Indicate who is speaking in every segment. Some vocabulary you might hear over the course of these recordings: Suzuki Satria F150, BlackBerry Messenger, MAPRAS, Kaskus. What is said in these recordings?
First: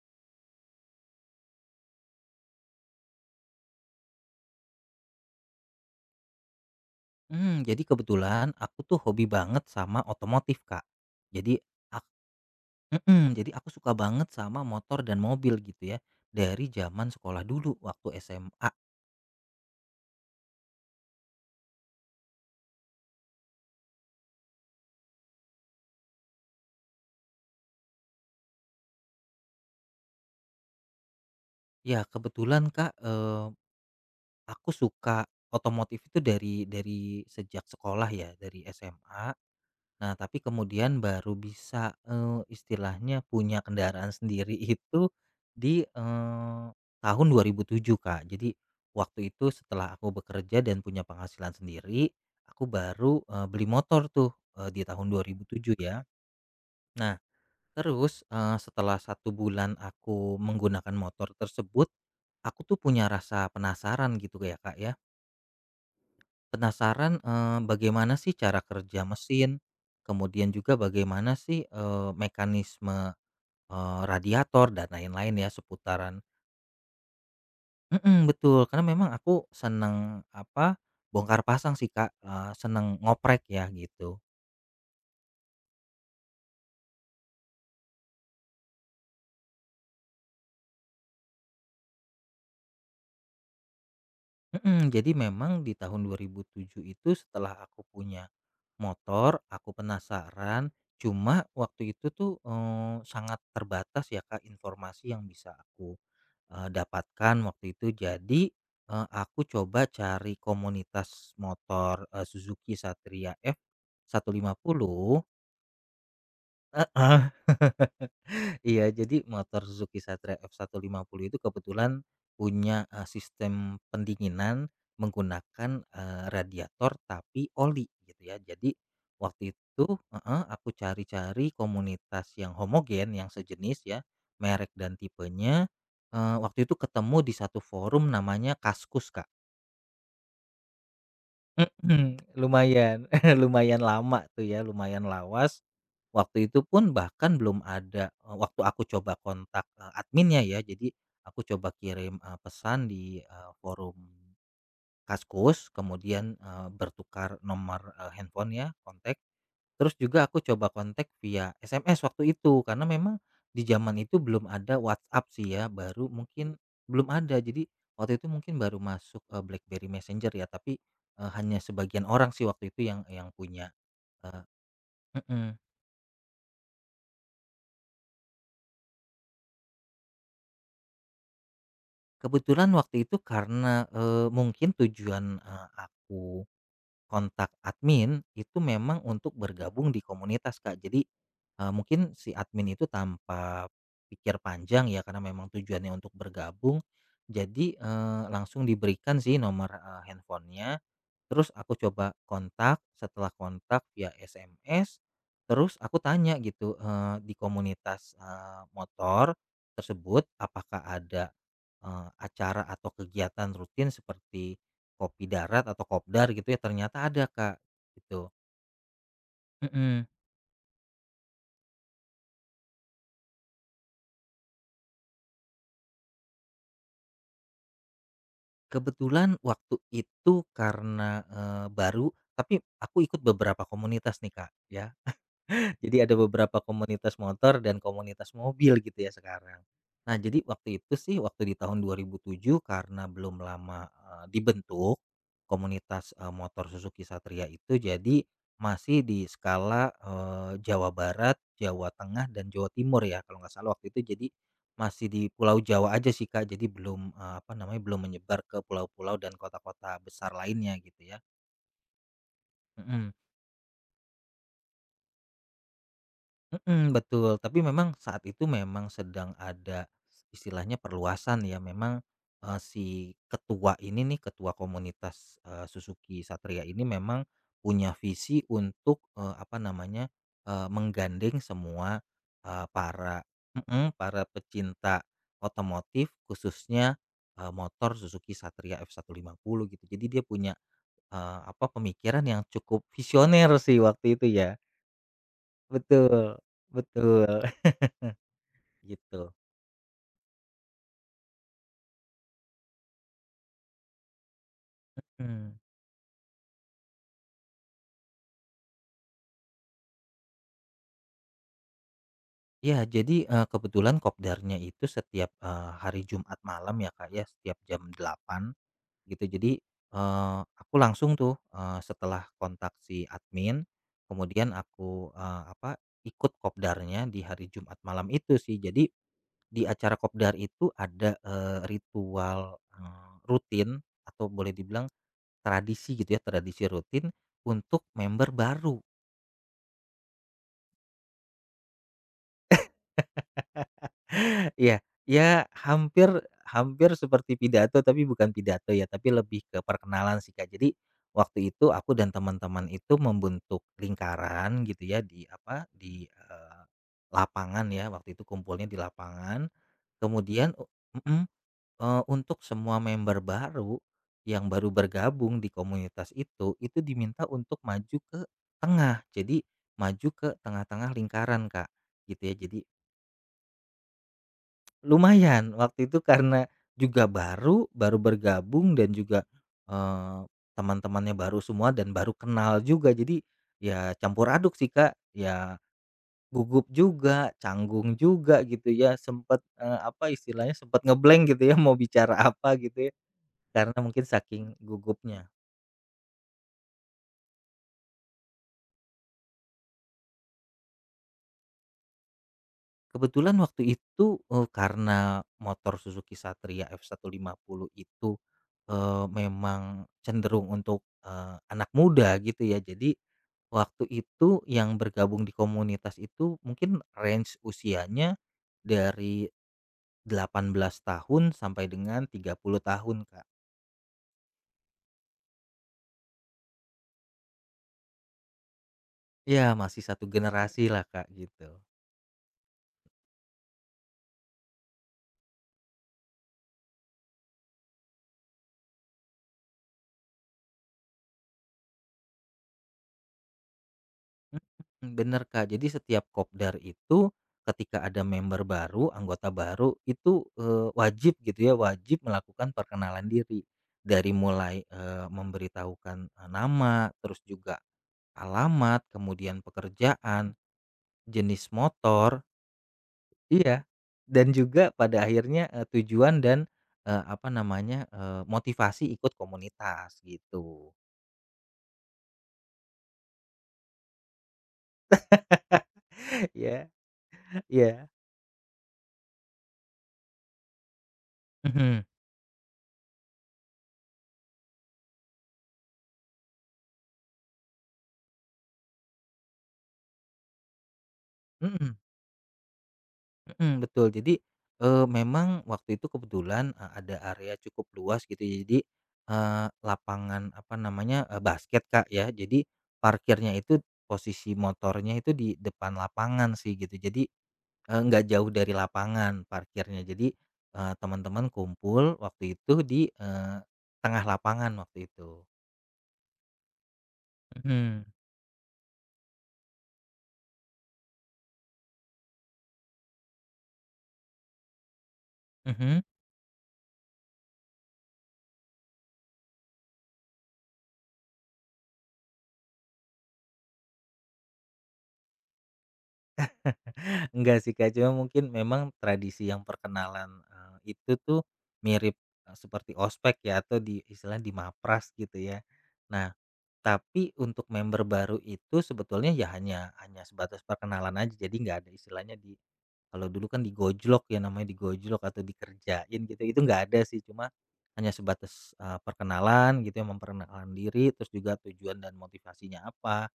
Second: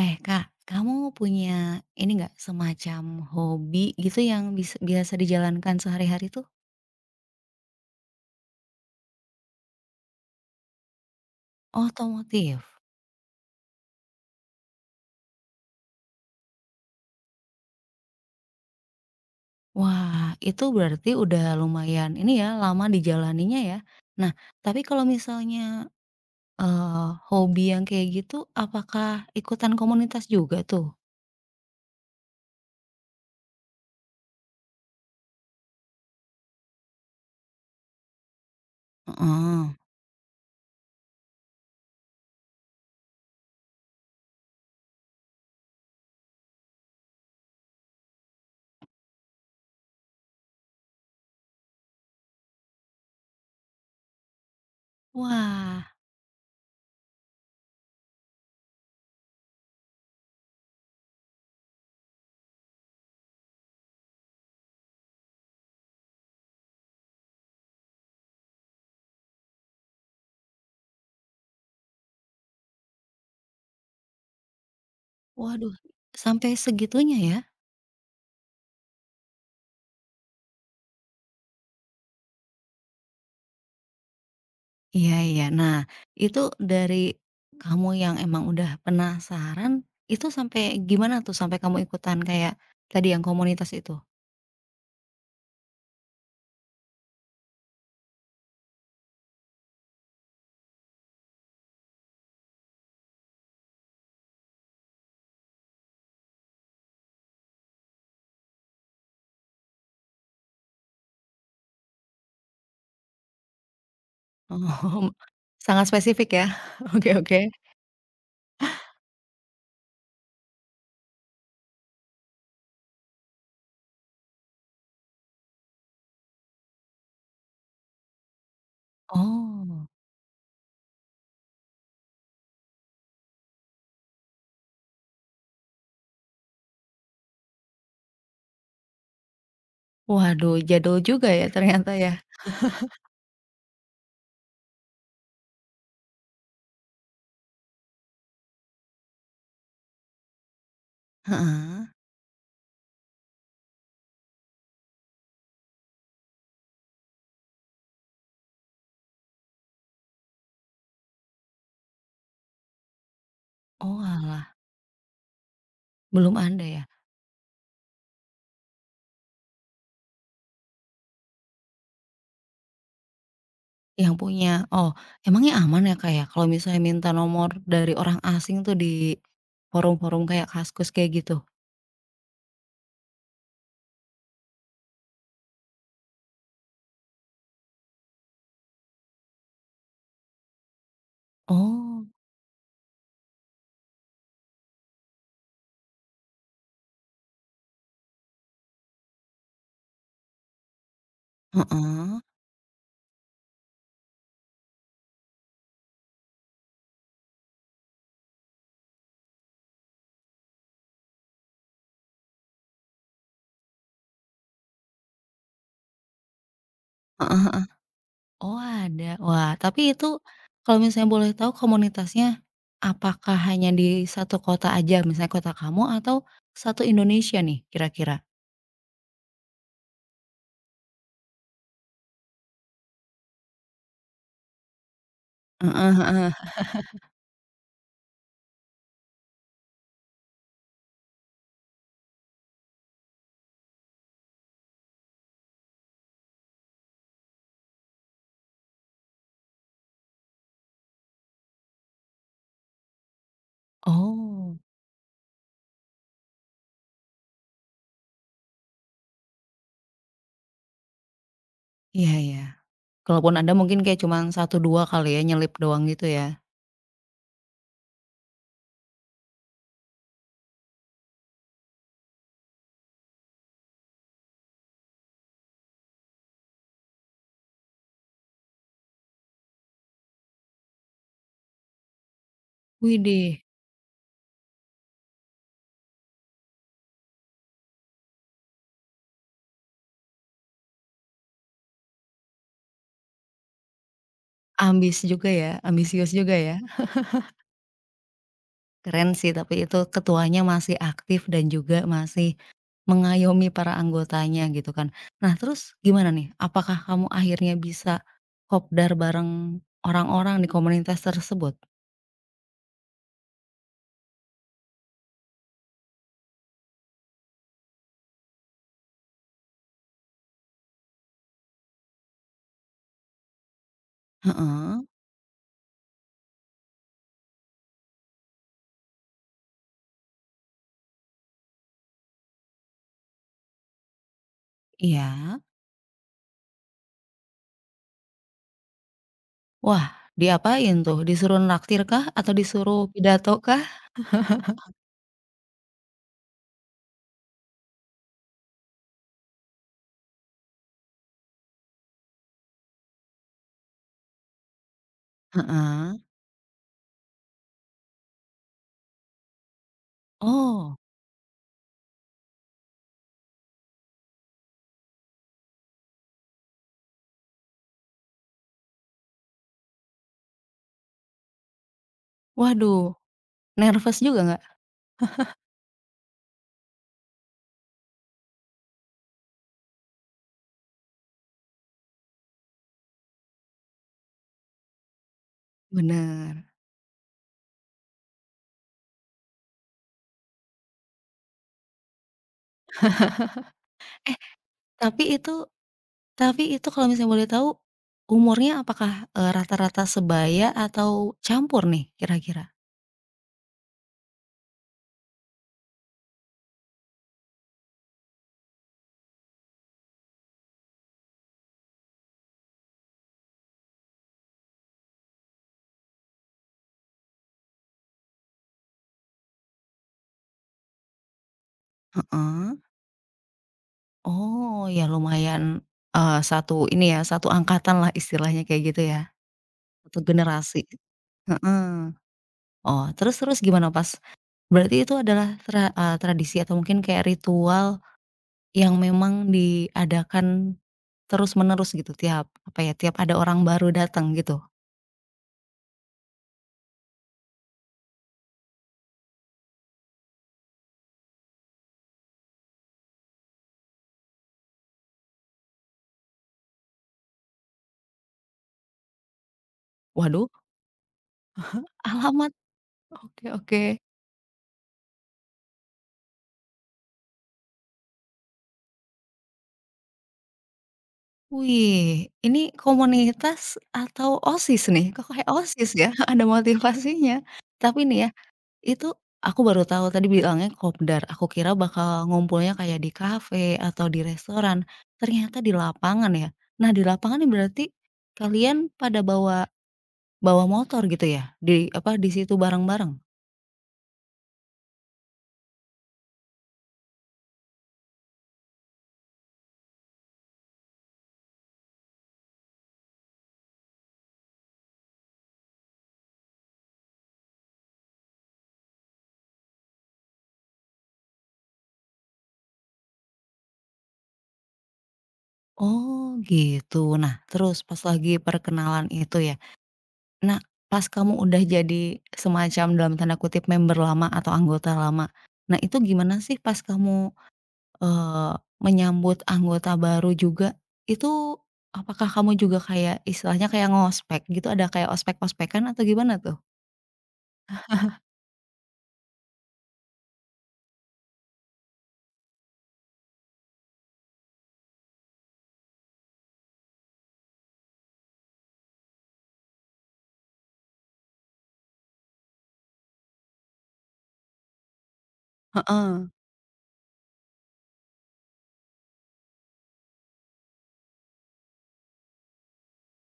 Speaker 1: Eh Kak, kamu punya ini nggak, semacam hobi gitu yang bisa biasa dijalankan sehari-hari tuh?
Speaker 2: Jadi kebetulan aku tuh hobi banget sama otomotif, Kak. Jadi ak
Speaker 1: Otomotif?
Speaker 2: mhm, jadi aku suka banget sama motor dan mobil gitu ya, dari zaman sekolah dulu waktu SMA.
Speaker 1: Wah, itu berarti udah lumayan ini ya, lama dijalaninya ya. Nah, tapi kalau misalnya, hobi yang kayak gitu, apakah ikutan komunitas juga tuh?
Speaker 2: Ya kebetulan, Kak, aku suka otomotif itu dari sejak sekolah ya, dari SMA.
Speaker 1: Heeh.
Speaker 2: Nah, tapi kemudian baru bisa, istilahnya punya kendaraan sendiri itu di, tahun 2007, Kak. Jadi waktu itu setelah aku bekerja dan punya penghasilan sendiri, aku baru, beli motor tuh, di tahun 2007
Speaker 1: Wah,
Speaker 2: ya. Nah, terus, setelah satu bulan aku menggunakan motor tersebut, aku tuh punya rasa penasaran gitu ya, Kak, ya. Penasaran, bagaimana sih cara kerja mesin, kemudian juga bagaimana sih, mekanisme, radiator dan lain-lain ya
Speaker 1: waduh,
Speaker 2: seputaran
Speaker 1: sampai segitunya ya?
Speaker 2: mhm, betul, karena memang aku seneng, apa, bongkar pasang sih, Kak, seneng ngoprek ya gitu.
Speaker 1: Iya, iya. Nah, itu dari kamu yang emang udah penasaran, itu sampai gimana tuh? Sampai kamu ikutan kayak tadi yang komunitas itu?
Speaker 2: Mhm, jadi memang di tahun 2007 itu setelah aku punya motor, aku penasaran, cuma waktu itu tuh, sangat terbatas ya, Kak, informasi yang bisa aku dapatkan waktu itu. Jadi, aku coba cari komunitas motor, Suzuki Satria
Speaker 1: Oh,
Speaker 2: F150.
Speaker 1: sangat spesifik ya. Oke,
Speaker 2: Heeh.
Speaker 1: oke.
Speaker 2: Iya, jadi motor Suzuki Satria F150 itu kebetulan punya, sistem pendinginan menggunakan, radiator tapi oli gitu ya. Jadi waktu itu,
Speaker 1: Oh.
Speaker 2: heeh, aku cari-cari komunitas yang homogen, yang sejenis ya, merek dan tipenya, waktu itu ketemu di satu forum namanya Kaskus, Kak.
Speaker 1: Waduh, jadul juga ya ternyata ya.
Speaker 2: Mhm, lumayan, lumayan lama tuh ya, lumayan lawas. Waktu itu pun bahkan belum ada, waktu aku coba kontak, adminnya ya, jadi aku coba
Speaker 1: Heeh.
Speaker 2: kirim, pesan di, forum Kaskus, kemudian, bertukar nomor, handphone ya, kontak. Terus juga aku coba kontak via SMS waktu itu, karena memang di zaman itu
Speaker 1: Oalah,
Speaker 2: belum ada WhatsApp sih ya, baru
Speaker 1: belum
Speaker 2: mungkin
Speaker 1: ada ya
Speaker 2: belum ada. Jadi waktu itu mungkin baru masuk, BlackBerry Messenger ya, tapi, hanya sebagian orang sih waktu itu yang punya.
Speaker 1: yang
Speaker 2: eee
Speaker 1: punya. Oh,
Speaker 2: mhm.
Speaker 1: emangnya aman ya, kayak kalau misalnya minta nomor dari orang asing tuh di forum-forum kayak Kaskus kayak gitu?
Speaker 2: Kebetulan waktu itu karena, mungkin tujuan, aku kontak admin itu memang untuk bergabung di komunitas, Kak. Jadi,
Speaker 1: Oh,
Speaker 2: mungkin si admin itu tanpa pikir panjang ya karena memang tujuannya untuk bergabung. Jadi, langsung diberikan sih nomor, handphonenya. Terus aku coba kontak, setelah kontak via SMS, terus aku tanya gitu, di komunitas, motor tersebut apakah ada, acara atau kegiatan rutin seperti kopi darat atau kopdar gitu ya, ternyata ada,
Speaker 1: heeh,
Speaker 2: Kak,
Speaker 1: heeh.
Speaker 2: gitu.
Speaker 1: Oh ada. Wah, tapi
Speaker 2: Mhm.
Speaker 1: itu kalau misalnya boleh tahu komunitasnya apakah hanya di satu kota aja, misalnya kota kamu atau satu Indonesia nih kira-kira?
Speaker 2: Kebetulan waktu itu karena, baru, tapi aku ikut beberapa komunitas nih, Kak, ya.
Speaker 1: Heeh,
Speaker 2: Jadi ada
Speaker 1: heeh.
Speaker 2: beberapa komunitas motor dan komunitas mobil gitu ya sekarang. Nah, jadi waktu itu sih waktu di tahun 2007 karena belum lama, dibentuk komunitas, motor Suzuki Satria itu jadi masih di skala, Jawa Barat, Jawa Tengah, dan Jawa Timur ya kalau nggak salah waktu itu jadi
Speaker 1: Oh,
Speaker 2: masih di Pulau Jawa aja sih, Kak, jadi belum, apa namanya, belum menyebar ke pulau-pulau dan kota-kota besar lainnya gitu ya,
Speaker 1: iya, iya.
Speaker 2: mhm.
Speaker 1: Kalaupun ada mungkin kayak cuma satu 2 kali ya nyelip doang gitu ya?
Speaker 2: Mhm, betul. Tapi memang saat itu memang sedang ada istilahnya perluasan ya. Memang, si ketua ini nih, ketua komunitas, Suzuki Satria ini memang punya visi untuk, apa namanya, menggandeng semua, eee, para
Speaker 1: Widih,
Speaker 2: mhm, para pecinta otomotif khususnya, motor Suzuki Satria F150 gitu. Jadi dia punya, apa, pemikiran yang cukup visioner sih waktu itu ya.
Speaker 1: ambis juga ya, ambisius juga
Speaker 2: Betul,
Speaker 1: ya?
Speaker 2: betul.
Speaker 1: Keren sih
Speaker 2: Gitu.
Speaker 1: tapi itu ketuanya masih aktif dan juga masih mengayomi para anggotanya gitu kan. Nah
Speaker 2: Mmm.
Speaker 1: terus gimana nih? Apakah kamu akhirnya bisa kopdar bareng orang-orang di komunitas tersebut?
Speaker 2: Iya, jadi, kebetulan kopdarnya itu setiap, hari Jumat malam ya, Kak, ya, setiap jam 8 gitu. Jadi, aku langsung tuh, setelah kontak si admin, kemudian
Speaker 1: Heeh,
Speaker 2: aku, apa, ikut kopdarnya di hari Jumat malam itu sih. Jadi di acara kopdar itu ada, ritual, rutin atau boleh dibilang
Speaker 1: iya.
Speaker 2: tradisi gitu ya, tradisi rutin untuk member baru.
Speaker 1: Wah, diapain tuh? Disuruh nraktir kah atau disuruh pidato kah?
Speaker 2: Iya, ya hampir hampir seperti pidato tapi bukan pidato ya, tapi lebih ke perkenalan sih, Kak. Jadi waktu itu aku dan teman-teman itu membentuk lingkaran gitu ya di apa,
Speaker 1: Heeh.
Speaker 2: di, lapangan ya, waktu itu kumpulnya di lapangan. Kemudian
Speaker 1: Oh,
Speaker 2: mhm, untuk semua member baru yang baru bergabung di komunitas itu diminta untuk maju ke tengah. Jadi maju ke tengah-tengah lingkaran, Kak, gitu ya. Jadi
Speaker 1: waduh, nervous juga nggak?
Speaker 2: lumayan, waktu itu karena juga baru baru bergabung dan juga, eee, teman-temannya baru semua dan baru kenal juga. Jadi ya campur aduk sih, Kak. Ya
Speaker 1: Bener.
Speaker 2: gugup juga, canggung juga gitu ya, sempet, apa istilahnya, sempet gitu ya mau bicara apa gitu ya, karena mungkin
Speaker 1: Eh,
Speaker 2: saking
Speaker 1: tapi
Speaker 2: gugupnya.
Speaker 1: itu Tapi itu kalau misalnya boleh tahu, umurnya apakah, rata-rata sebaya atau campur nih kira-kira?
Speaker 2: Kebetulan waktu itu, karena motor Suzuki Satria F150 itu, memang cenderung untuk, anak muda gitu ya. Jadi waktu itu yang bergabung di komunitas itu mungkin range usianya dari 18 tahun sampai dengan tiga
Speaker 1: Heeh.
Speaker 2: puluh tahun, Kak.
Speaker 1: Oh, ya lumayan, satu ini ya, satu angkatan lah istilahnya kayak gitu ya,
Speaker 2: Ya masih
Speaker 1: satu
Speaker 2: satu
Speaker 1: generasi.
Speaker 2: generasi lah, Kak, gitu.
Speaker 1: Heeh. Oh, terus terus gimana pas berarti itu adalah tradisi atau mungkin kayak ritual yang memang diadakan terus-menerus gitu tiap apa ya, tiap ada orang baru datang gitu?
Speaker 2: Mhm, bener, Kak, jadi setiap kopdar itu ketika ada member baru, anggota baru itu, wajib gitu ya, wajib melakukan perkenalan diri. Dari mulai, memberitahukan, nama, terus juga alamat, kemudian
Speaker 1: Waduh,
Speaker 2: pekerjaan, jenis motor.
Speaker 1: alamat, oke,
Speaker 2: Iya,
Speaker 1: oke.
Speaker 2: dan juga pada akhirnya, tujuan dan, apa namanya, motivasi ikut komunitas gitu.
Speaker 1: Wih, ini komunitas atau OSIS nih? Kok kayak OSIS ya? Ada
Speaker 2: Ya,
Speaker 1: motivasinya.
Speaker 2: ya.
Speaker 1: Tapi nih ya, itu aku baru tahu tadi bilangnya kopdar, aku kira
Speaker 2: Mhm,
Speaker 1: bakal ngumpulnya kayak di kafe atau di restoran, ternyata di lapangan ya. Nah, di lapangan ini berarti kalian pada bawa bawa motor gitu ya? Di
Speaker 2: mhm.
Speaker 1: apa, di situ bareng-bareng?
Speaker 2: Mhm, betul. Jadi, memang waktu itu kebetulan, ada area cukup luas gitu ya. Jadi, lapangan apa namanya, basket, Kak, ya. Jadi parkirnya itu posisi motornya itu di depan lapangan sih gitu. Jadi, nggak jauh dari lapangan parkirnya. Jadi, teman-teman kumpul waktu itu di, tengah lapangan waktu itu.
Speaker 1: Oh, gitu. Nah, terus pas
Speaker 2: Mhm,
Speaker 1: lagi perkenalan itu ya. Nah, pas kamu udah jadi semacam dalam tanda kutip member lama atau anggota lama. Nah, itu
Speaker 2: mhm.
Speaker 1: gimana sih pas kamu, eee, menyambut anggota baru juga? Itu apakah kamu juga kayak istilahnya kayak ngospek gitu, ada kayak ospek-ospekan atau gimana tuh?
Speaker 2: Enggak sih, Kak, cuma mungkin memang tradisi yang perkenalan, itu tuh mirip, seperti ospek ya atau di istilah di MAPRAS gitu ya. Nah, tapi untuk member baru itu sebetulnya ya hanya hanya sebatas perkenalan aja, jadi nggak ada istilahnya kalau dulu kan digojlok ya namanya digojlok atau dikerjain
Speaker 1: Heeh,
Speaker 2: gitu, itu nggak ada sih, cuma hanya sebatas, perkenalan gitu ya, memperkenalkan diri terus juga tujuan dan motivasinya apa.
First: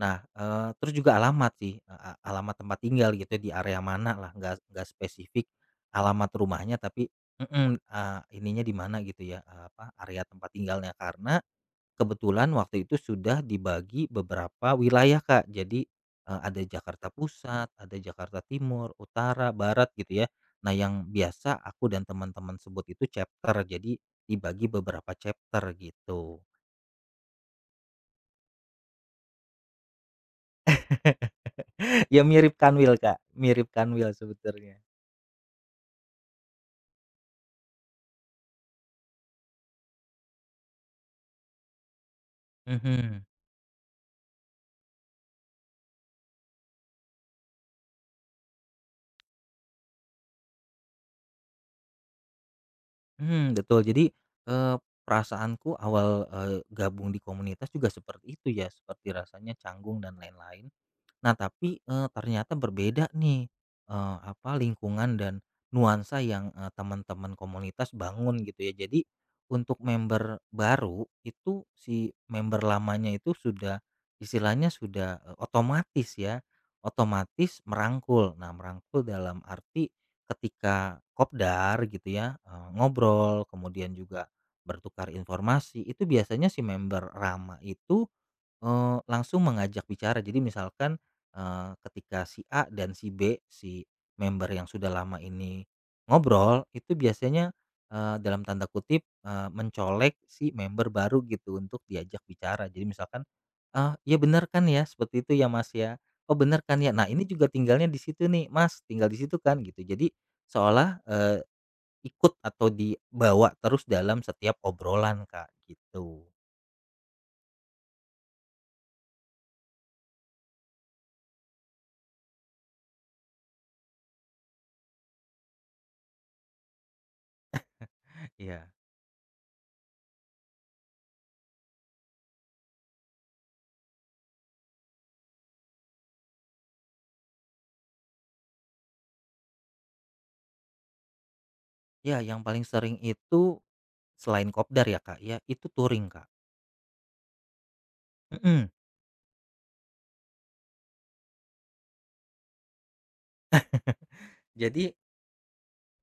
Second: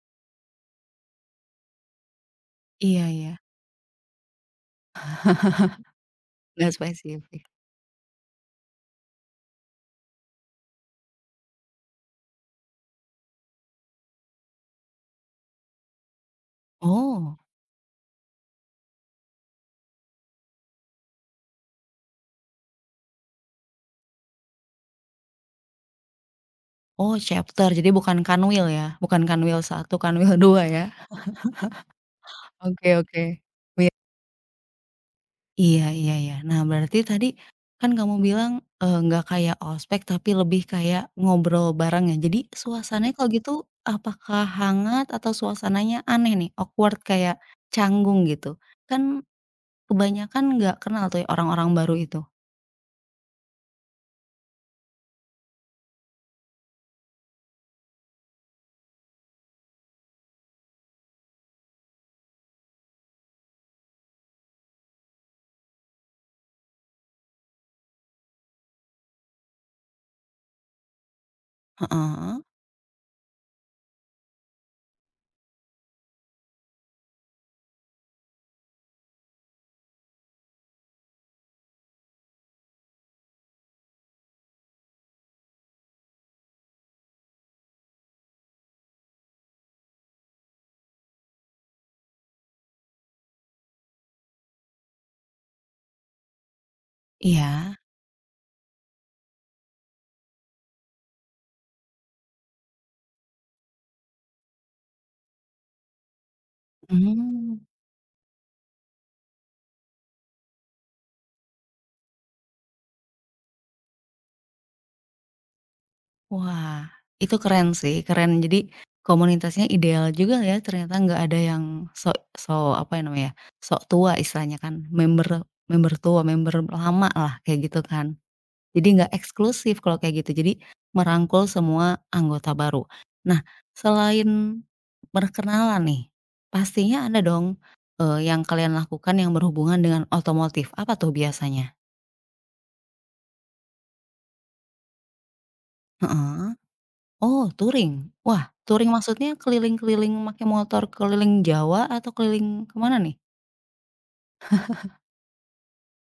Speaker 2: Nah, terus juga alamat sih, e a alamat tempat
Speaker 1: iya,
Speaker 2: tinggal gitu
Speaker 1: iya,
Speaker 2: ya, di area mana lah, nggak spesifik alamat
Speaker 1: nggak
Speaker 2: rumahnya tapi
Speaker 1: spesifik.
Speaker 2: ininya di mana gitu ya, apa, area tempat tinggalnya. Karena kebetulan waktu itu sudah dibagi beberapa wilayah, Kak. Jadi, ada Jakarta
Speaker 1: Oh
Speaker 2: Pusat, ada Jakarta Timur, Utara, Barat gitu ya. Nah, yang biasa aku dan teman-teman sebut itu chapter, jadi dibagi beberapa chapter gitu.
Speaker 1: oh chapter, jadi bukan kanwil ya? Bukan kanwil satu, kanwil 2 ya?
Speaker 2: Ya mirip
Speaker 1: Oke,
Speaker 2: Kanwil, Kak,
Speaker 1: oke.
Speaker 2: mirip
Speaker 1: Iya.
Speaker 2: Kanwil sebetulnya.
Speaker 1: Iya, iya, iya. Nah, berarti tadi kan kamu bilang, nggak kayak ospek tapi lebih kayak ngobrol bareng ya. Jadi suasananya mhm,
Speaker 2: Mhm,
Speaker 1: kalau gitu apakah hangat atau suasananya aneh nih, awkward kayak canggung gitu? Kan kebanyakan nggak kenal tuh ya orang-orang baru itu.
Speaker 2: mhm, betul. Jadi, eee, perasaanku awal, gabung di komunitas juga seperti itu ya, seperti rasanya canggung dan lain-lain. Nah tapi, ternyata berbeda nih, apa, lingkungan dan nuansa yang, teman-teman komunitas bangun gitu ya. Jadi untuk member baru itu si
Speaker 1: Heeh,
Speaker 2: member lamanya itu sudah istilahnya sudah, otomatis ya, otomatis merangkul. Nah merangkul dalam arti ketika kopdar gitu ya, ngobrol kemudian juga bertukar informasi, itu biasanya si member lama itu langsung mengajak bicara. Jadi misalkan, ketika si A dan si B, si member yang sudah lama ini ngobrol, itu biasanya,
Speaker 1: iya,
Speaker 2: dalam tanda kutip, "mencolek" si member baru gitu untuk diajak bicara. Jadi misalkan, "Ah, iya bener kan ya?" Seperti itu ya, Mas, ya. "Oh, bener kan ya? Nah, ini juga
Speaker 1: mmm.
Speaker 2: tinggalnya di situ nih, Mas, tinggal di situ kan?" Gitu. Jadi seolah, ikut atau dibawa terus dalam setiap obrolan, Kak, gitu.
Speaker 1: Wah, itu keren sih, keren. Jadi komunitasnya ideal juga ya, ternyata nggak ada yang sok sok apa ya namanya, ya, sok tua istilahnya kan, member member tua, member lama lah, kayak gitu kan.
Speaker 2: Iya.
Speaker 1: Jadi nggak eksklusif kalau kayak gitu, jadi merangkul semua anggota baru. Nah, selain berkenalan nih, pastinya ada dong, yang kalian lakukan yang berhubungan dengan otomotif, apa tuh biasanya?
Speaker 2: Ya, yang paling sering itu selain kopdar ya, Kak, ya, itu touring, Kak.
Speaker 1: Heeh. Oh, touring? Wah,
Speaker 2: Mhm,
Speaker 1: touring maksudnya keliling-keliling make motor keliling Jawa atau keliling kemana nih?
Speaker 2: jadi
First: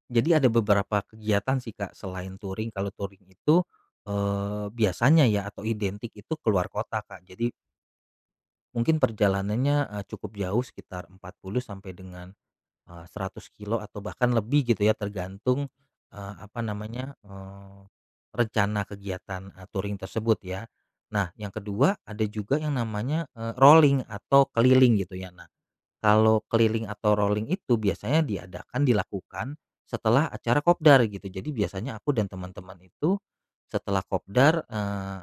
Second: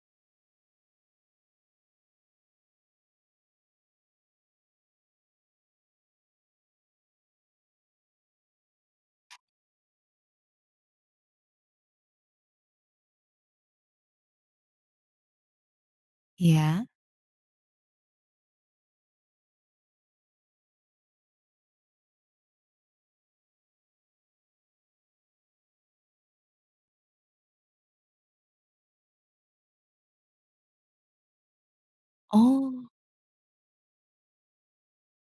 Speaker 2: jadi ada beberapa kegiatan sih, Kak, selain touring. Kalau touring itu, biasanya ya atau identik itu keluar kota, Kak. Jadi mungkin perjalanannya, cukup jauh sekitar 40 sampai dengan, 100 kilo atau bahkan lebih gitu ya tergantung, apa
Speaker 1: Iya.
Speaker 2: namanya, rencana kegiatan, touring tersebut ya. Nah, yang kedua ada juga yang namanya, rolling atau keliling gitu ya. Kalau keliling atau rolling itu biasanya diadakan dilakukan setelah acara kopdar gitu. Jadi biasanya aku dan teman-teman
Speaker 1: Oh,
Speaker 2: itu setelah kopdar, eh,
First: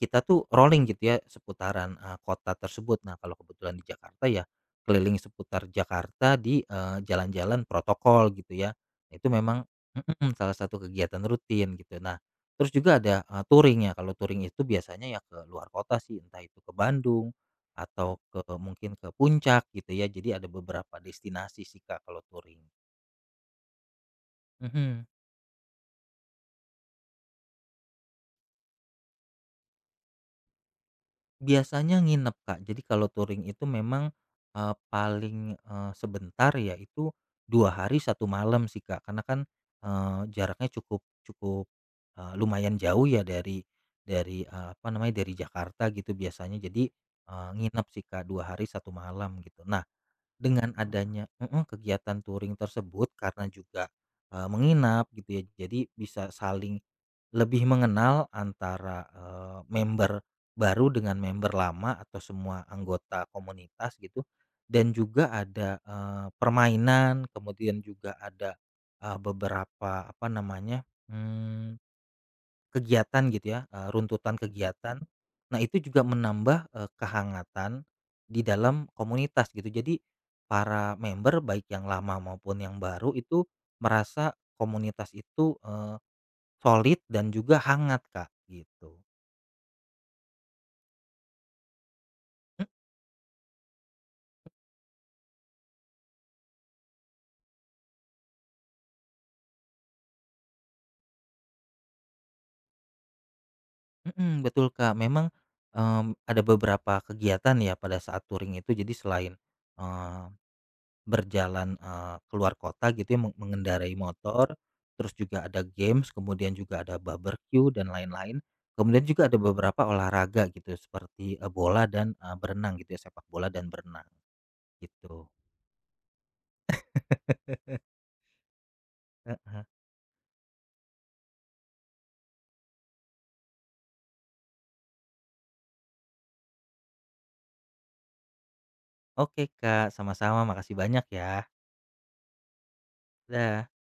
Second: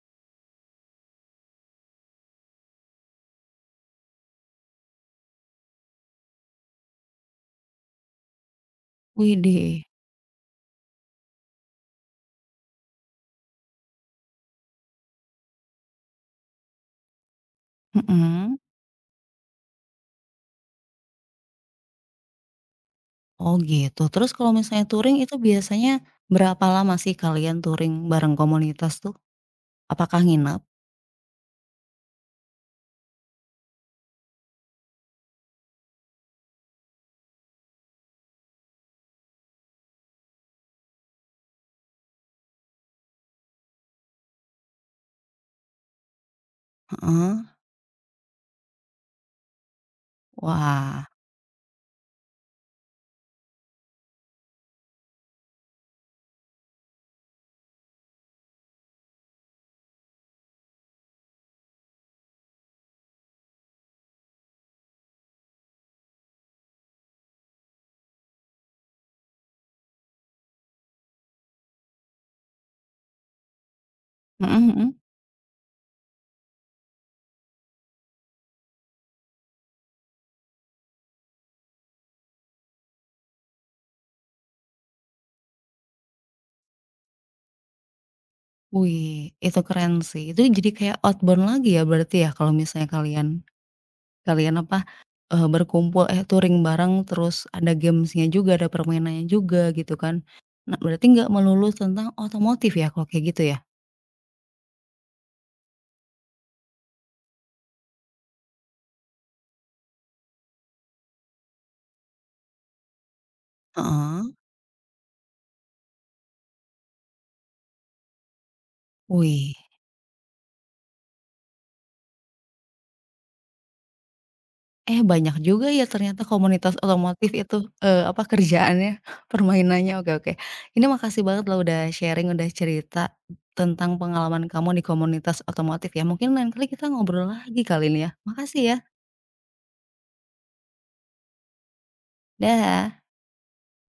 Speaker 2: kita tuh rolling gitu ya seputaran, kota tersebut. Nah, kalau kebetulan di Jakarta ya keliling seputar Jakarta di, jalan-jalan protokol gitu ya. Itu memang
Speaker 1: widih,
Speaker 2: salah satu kegiatan rutin gitu. Nah, terus juga ada, touring ya. Kalau touring itu biasanya ya ke luar kota sih, entah itu ke Bandung atau
Speaker 1: mhm.
Speaker 2: mungkin ke Puncak gitu ya. Jadi ada beberapa destinasi sih, Kak, kalau touring.
Speaker 1: Oh, gitu. Terus kalau misalnya
Speaker 2: Mhm.
Speaker 1: touring itu biasanya berapa lama sih kalian touring bareng komunitas tuh? Apakah nginep?
Speaker 2: Biasanya nginep, Kak. Jadi kalau touring itu memang, paling, sebentar yaitu 2 hari 1 malam sih, Kak. Karena kan, jaraknya cukup cukup, lumayan jauh ya dari, apa namanya, dari Jakarta gitu biasanya. Jadi,
Speaker 1: Heeh.
Speaker 2: nginep sih, Kak, 2 hari 1 malam gitu. Nah, dengan
Speaker 1: Wah,
Speaker 2: adanya kegiatan touring tersebut karena juga, menginap gitu ya, jadi bisa saling lebih mengenal antara, member baru dengan member lama atau semua anggota komunitas gitu, dan juga ada, permainan, kemudian juga ada, beberapa apa namanya, mmm, kegiatan gitu ya, runtutan
Speaker 1: mhm, mhm.
Speaker 2: kegiatan. Nah itu juga menambah, kehangatan di dalam komunitas gitu. Jadi para member baik yang lama maupun yang baru itu merasa komunitas itu solid dan juga hangat, Kak, gitu.
Speaker 1: Wih, itu keren sih. Itu jadi kayak outbound lagi ya berarti ya kalau
Speaker 2: M
Speaker 1: misalnya kalian. Kalian apa, berkumpul, eh, touring bareng terus ada gamesnya juga, ada permainannya juga gitu kan. Nah berarti nggak melulu tentang otomotif ya kalau kayak gitu ya?
Speaker 2: mhm, betul, Kak, memang, ada beberapa kegiatan ya pada saat touring itu jadi selain, eee, berjalan, keluar kota gitu ya mengendarai
Speaker 1: Heeh.
Speaker 2: motor, terus juga ada games, kemudian juga ada barbecue dan lain-lain, kemudian juga ada
Speaker 1: Wih,
Speaker 2: beberapa olahraga gitu seperti, bola dan, berenang gitu ya, sepak bola dan berenang
Speaker 1: eh,
Speaker 2: gitu.
Speaker 1: banyak juga ya ternyata komunitas otomotif itu, apa kerjaannya, permainannya, oke, oke. Ini makasih banget loh udah sharing, udah cerita tentang pengalaman kamu di komunitas otomotif ya. Mungkin lain kali kita ngobrol lagi kali ini ya. Makasih ya,
Speaker 2: Oke, Kak, sama-sama, makasih banyak ya.
Speaker 1: dah.
Speaker 2: Dah.